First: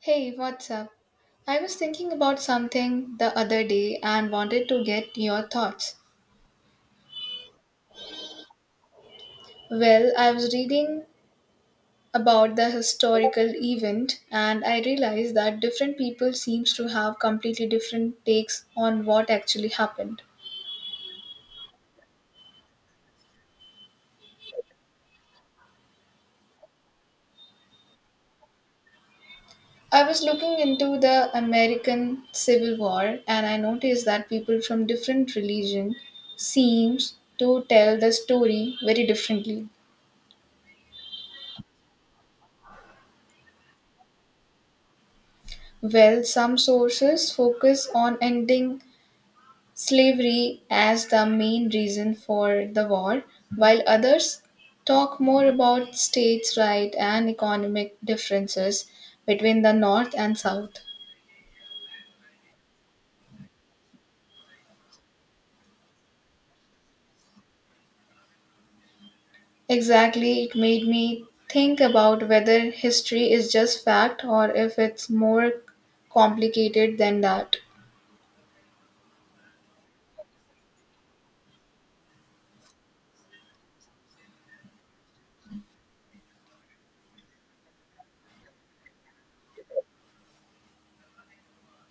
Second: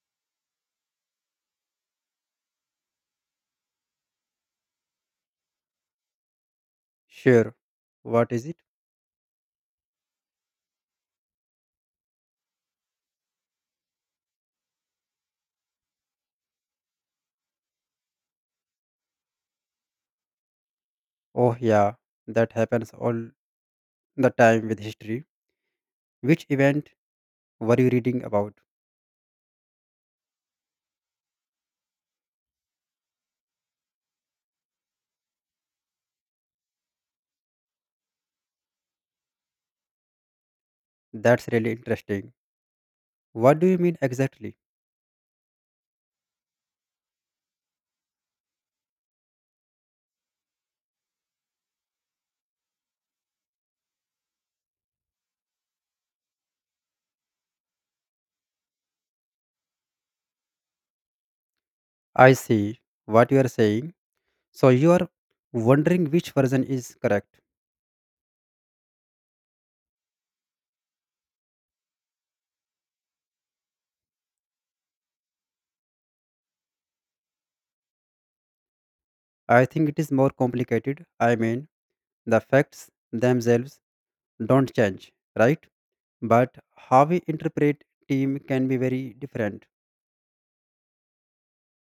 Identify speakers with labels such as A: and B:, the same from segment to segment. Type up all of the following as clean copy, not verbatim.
A: Hey, what's up? I was thinking about something the other day and wanted to get your thoughts.
B: Sure. What is it?
A: Well, I was reading about the historical event and I realized that different people seems to have completely different takes on what actually happened.
B: Oh, yeah, that happens all the time with history. Which event were you reading about?
A: I was looking into the American Civil War and I noticed that people from different religion seems to tell the story very differently.
B: That's really interesting. What do you mean exactly?
A: Well, some sources focus on ending slavery as the main reason for the war, while others talk more about states' rights and economic differences between the North and South.
B: I see what you are saying. So, you are wondering which version is correct.
A: Exactly, it made me think about whether history is just fact or if it's more complicated than that.
B: I think it is more complicated. I mean, the facts themselves don't change, right? But how we interpret team can be very different.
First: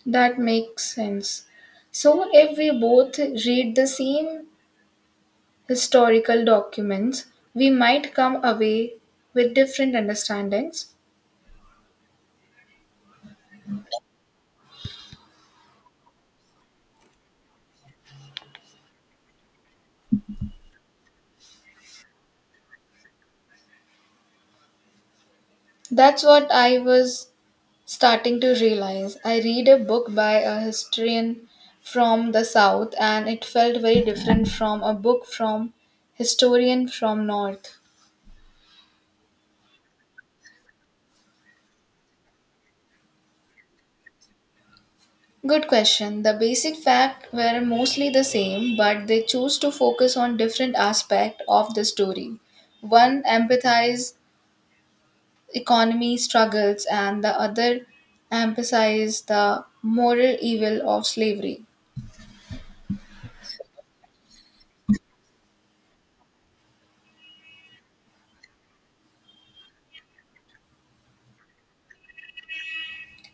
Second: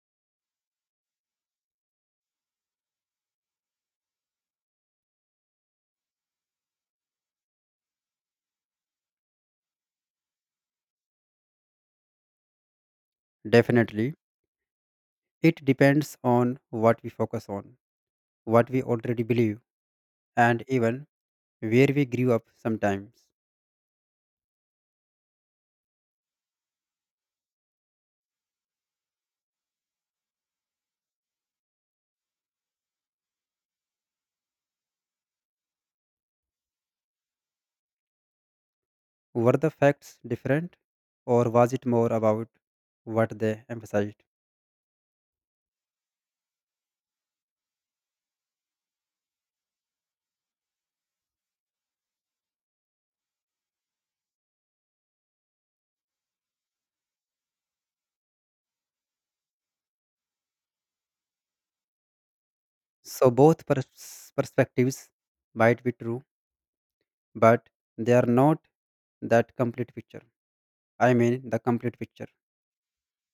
A: That makes sense. So, if we both read the same historical documents, we might come away with different understandings.
B: Definitely. It depends on what we focus on. What we already believe and even where we grew up sometimes.
A: That's what I was starting to realize. I read a book by a historian from the south and it felt very different from a book from historian from north.
B: Were the facts different or was it more about what they emphasized?
A: Good question. The basic facts were mostly the same, but they chose to focus on different aspects of the story. One emphasized economy struggles and the other emphasized the moral evil of slavery.
B: So, both perspectives might be true, but they are not that complete picture. I mean, the complete picture.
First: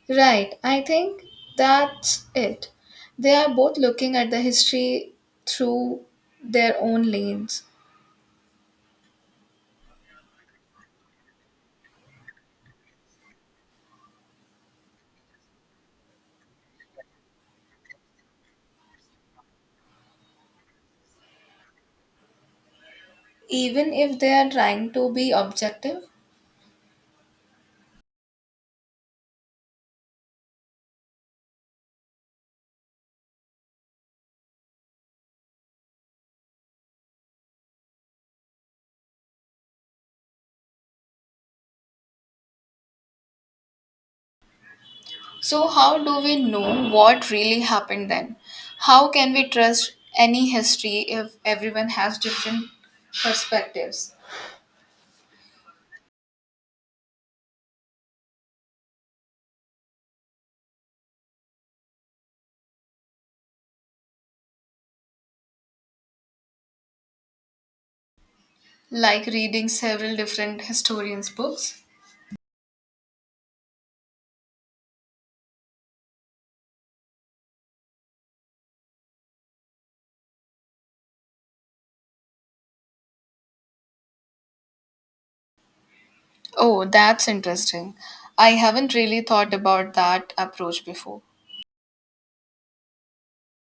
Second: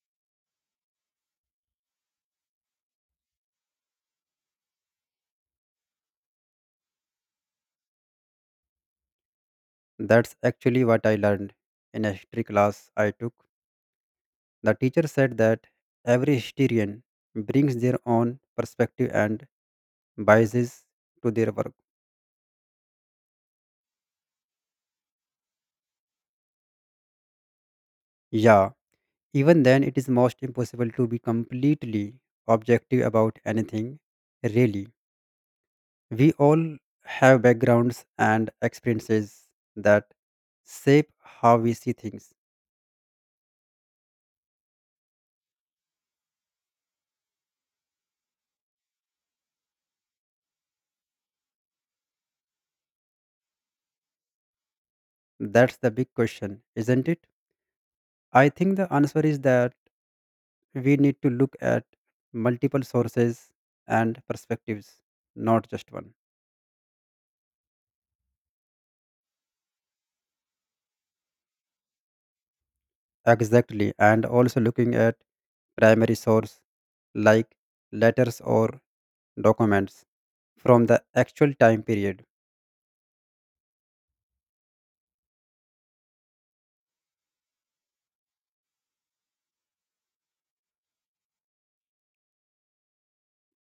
A: Right, I think that's it. They are both looking at the history through their own lanes,
B: That's actually what I learned in a history class I took. The teacher said that every historian brings their own perspective and biases to their work.
A: even if they are trying to be objective.
B: Yeah, even then, it is most impossible to be completely objective about anything, really. We all have backgrounds and experiences that shape how we see things.
A: So, how do we know what really happened then? How can we trust any history if everyone has different perspectives?
B: That's the big question, isn't it? I think the answer is that we need to look at multiple sources and perspectives, not just one.
A: Like reading several different historians' books?
B: Exactly, and also looking at primary source like letters or documents from the actual time period.
A: Oh, that's interesting. I haven't really thought about that approach before.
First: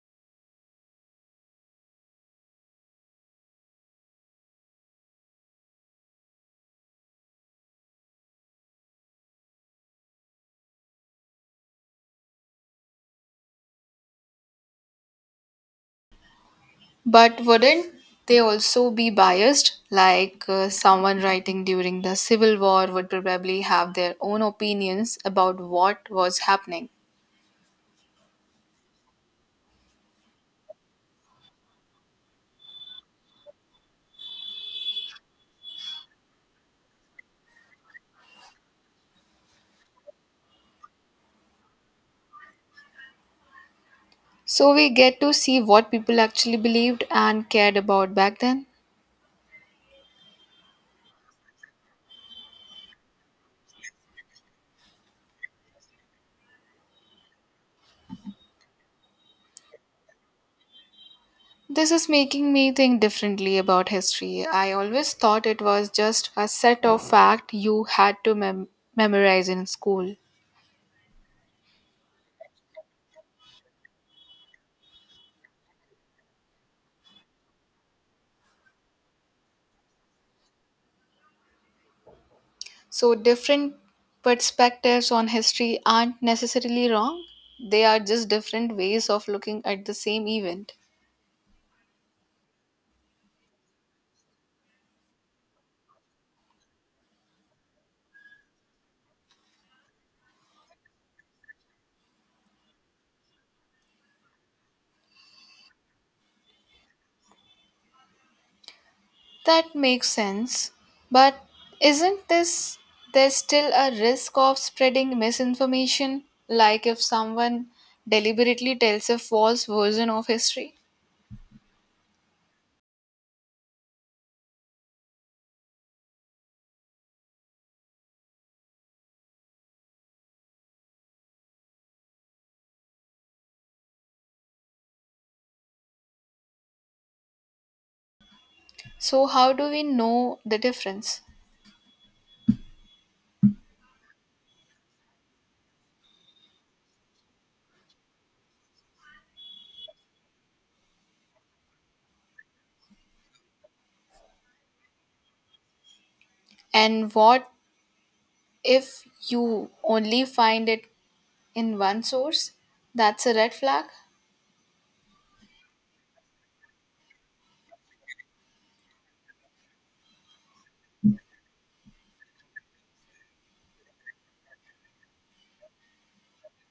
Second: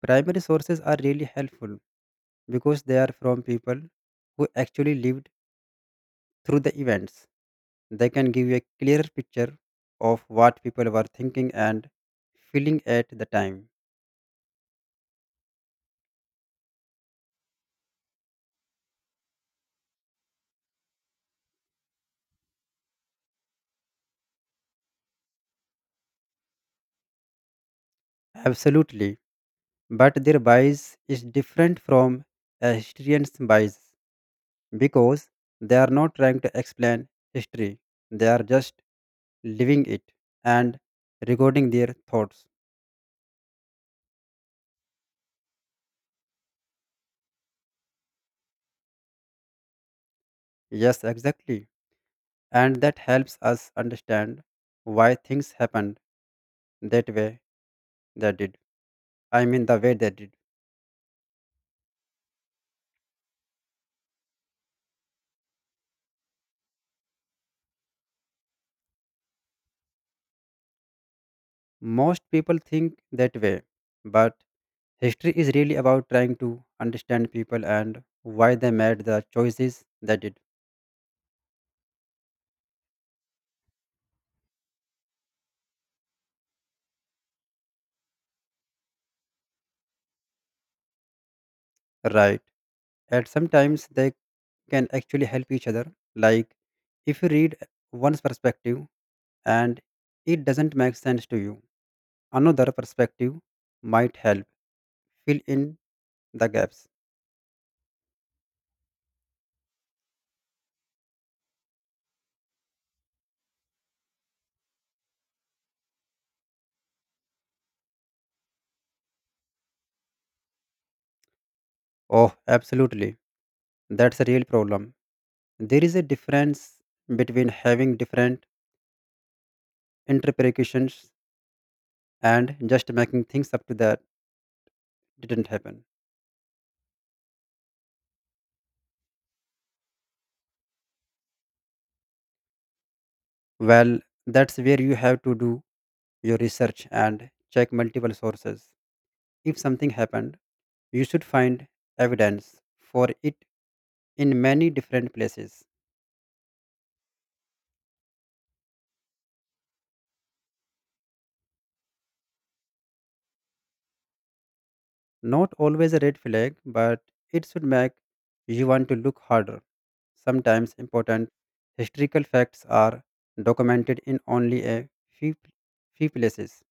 B: Primary sources are really helpful because they are from people who actually lived through the events. They can give you a clearer picture of what people were thinking and feeling at the time.
A: But wouldn't they also be biased? Like someone writing during the Civil War would probably have their own opinions about what was happening.
B: Absolutely. But their bias is different from a historian's bias because they are not trying to explain history, they are just living it and recording their thoughts.
A: So we get to see what people actually believed and cared about back then.
B: Yes, exactly. And that helps us understand why things happened that way they did. I mean, the way they did.
A: This is making me think differently about history. I always thought it was just a set of facts you had to memorize in school.
B: Most people think that way, but history is really about trying to understand people and why they made the choices they did
A: So, different perspectives on history aren't necessarily wrong, they are just different ways of looking at the same event.
B: right. And sometimes they can actually help each other. Like, if you read one's perspective and it doesn't make sense to you, another perspective might help fill in the gaps.
A: That makes sense. But isn't this there's still a risk of spreading misinformation? Like if someone deliberately tells a false version of history?
B: Oh, absolutely. That's a real problem. There is a difference between having different interpretations and just making things up to that didn't happen.
A: So, how do we know the difference?
B: Well, that's where you have to do your research and check multiple sources. If something happened, you should find evidence for it in many different places.
A: And what if you only find it in one source? That's a red flag.
B: Not always a red flag, but it should make you want to look harder. Sometimes important historical facts are documented in only a few places.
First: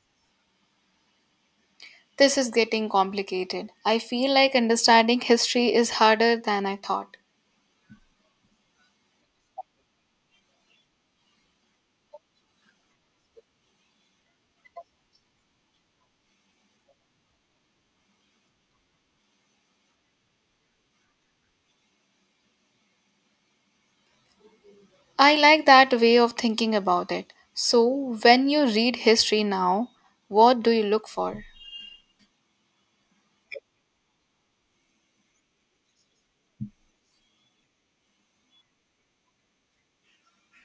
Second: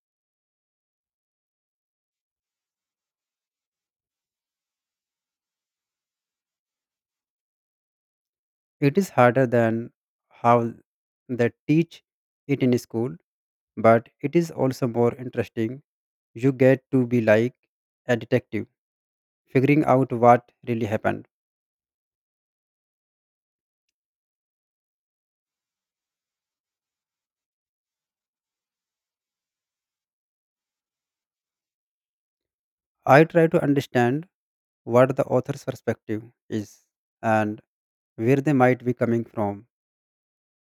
A: This is getting complicated. I feel like understanding history is harder than I thought.
B: It is harder than how they teach it in school, but it is also more interesting. You get to be like a detective, figuring out what really happened.
A: I like that way of thinking about it. So, when you read history now, what do you look for?
B: I try to understand what the author's perspective is and where they might be coming from.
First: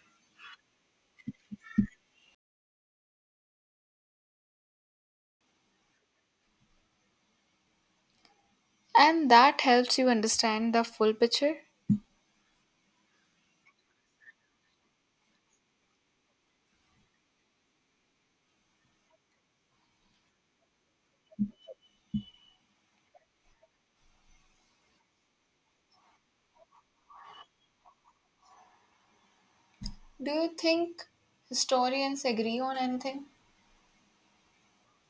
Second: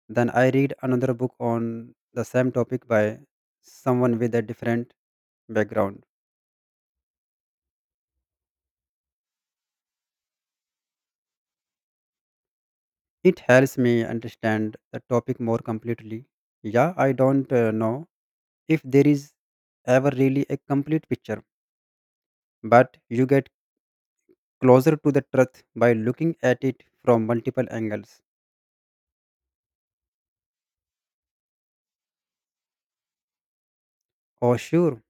B: Then I read another book on the same topic by someone with a different background.
A: And that helps you understand the full picture.
B: It helps me understand the topic more completely. Yeah, I don't know if there is ever really a complete picture, but you get closer to the truth by looking at it from multiple angles.
A: Do you think historians agree on anything?
B: Oh, sure,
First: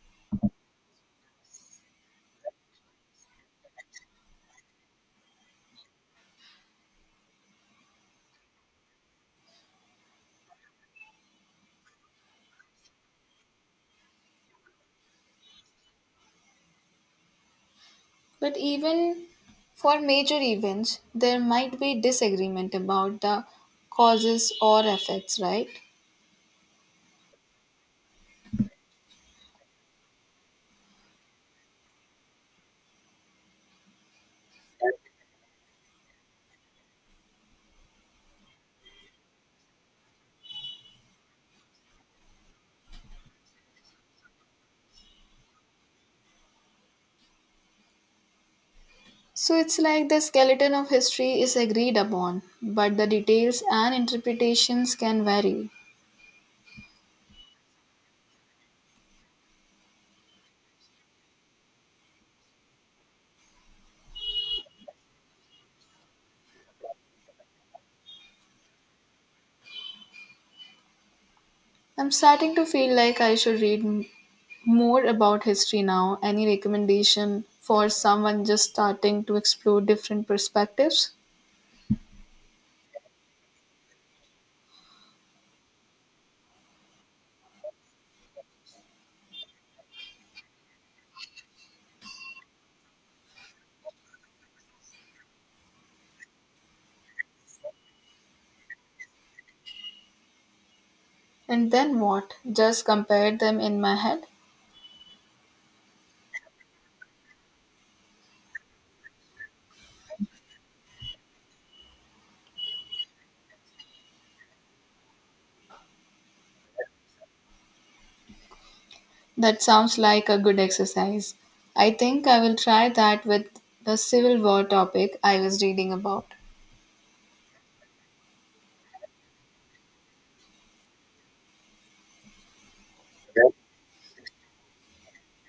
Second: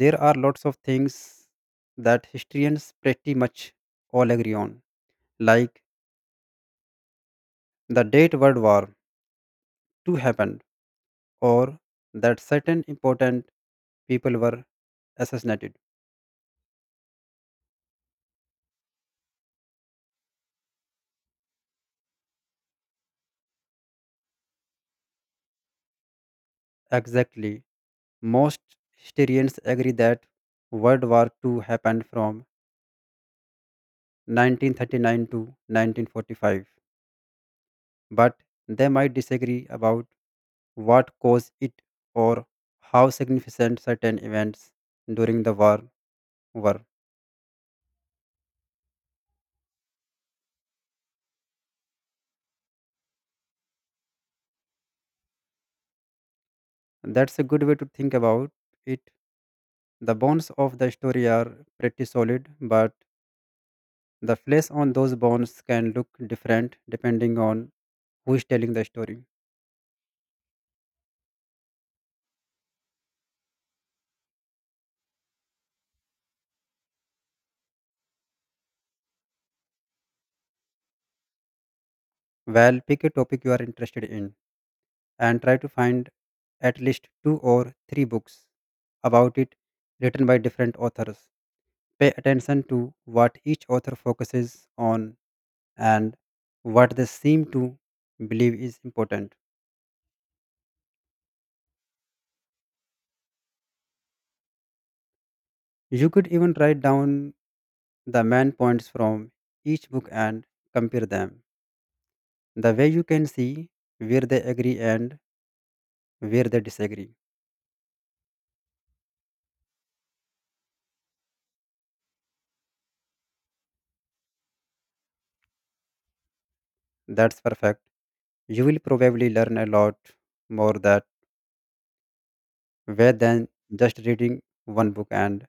B: there are lots of things that historians pretty much all agree on, like the date World War II happened or that certain important people were assassinated.
A: But even for major events, there might be disagreement about the causes or effects, right?
B: Exactly. Most historians agree that World War II happened from 1939 to 1945, but they might disagree about what caused it or how significant certain events during the war were.
A: So it's like the skeleton of history is agreed upon, but the details and interpretations can vary.
B: That's a good way to think about it. The bones of the story are pretty solid, but the flesh on those bones can look different depending on who is telling the story.
A: I'm starting to feel like I should read more about history now. Any recommendation for someone just starting to explore different perspectives?
B: Well, pick a topic you are interested in and try to find at least two or three books about it written by different authors. Pay attention to what each author focuses on and what they seem to believe is important.
A: And then what? Just compare them in my head?
B: You could even write down the main points from each book and compare them. The way you can see where they agree and where they disagree.
A: That sounds like a good exercise. I think I will try that with the Civil War topic I was reading about.
B: That's perfect. You will probably learn a lot more that way than just reading one book and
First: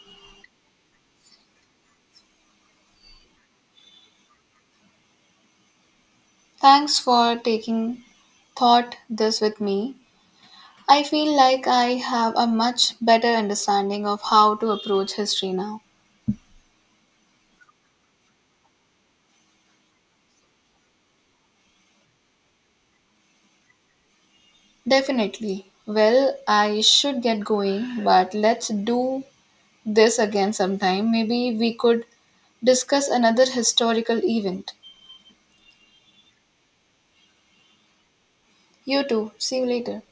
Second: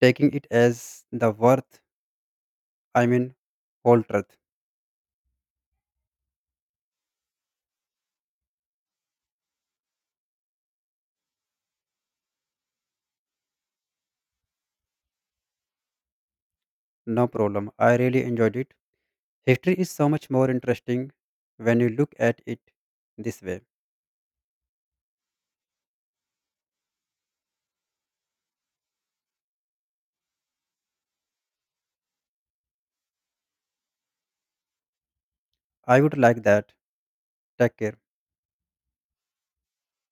B: taking it as the I mean, whole truth.
A: Thanks for taking thought this with me. I feel like I have a much better understanding of how to approach history now.
B: No problem. I really enjoyed it. History is so much more interesting when you look at it this way.
A: Definitely. Well, I should get going, but let's do this again sometime. Maybe we could discuss another historical event.
B: I would like that. Take care.
A: You too. See you later.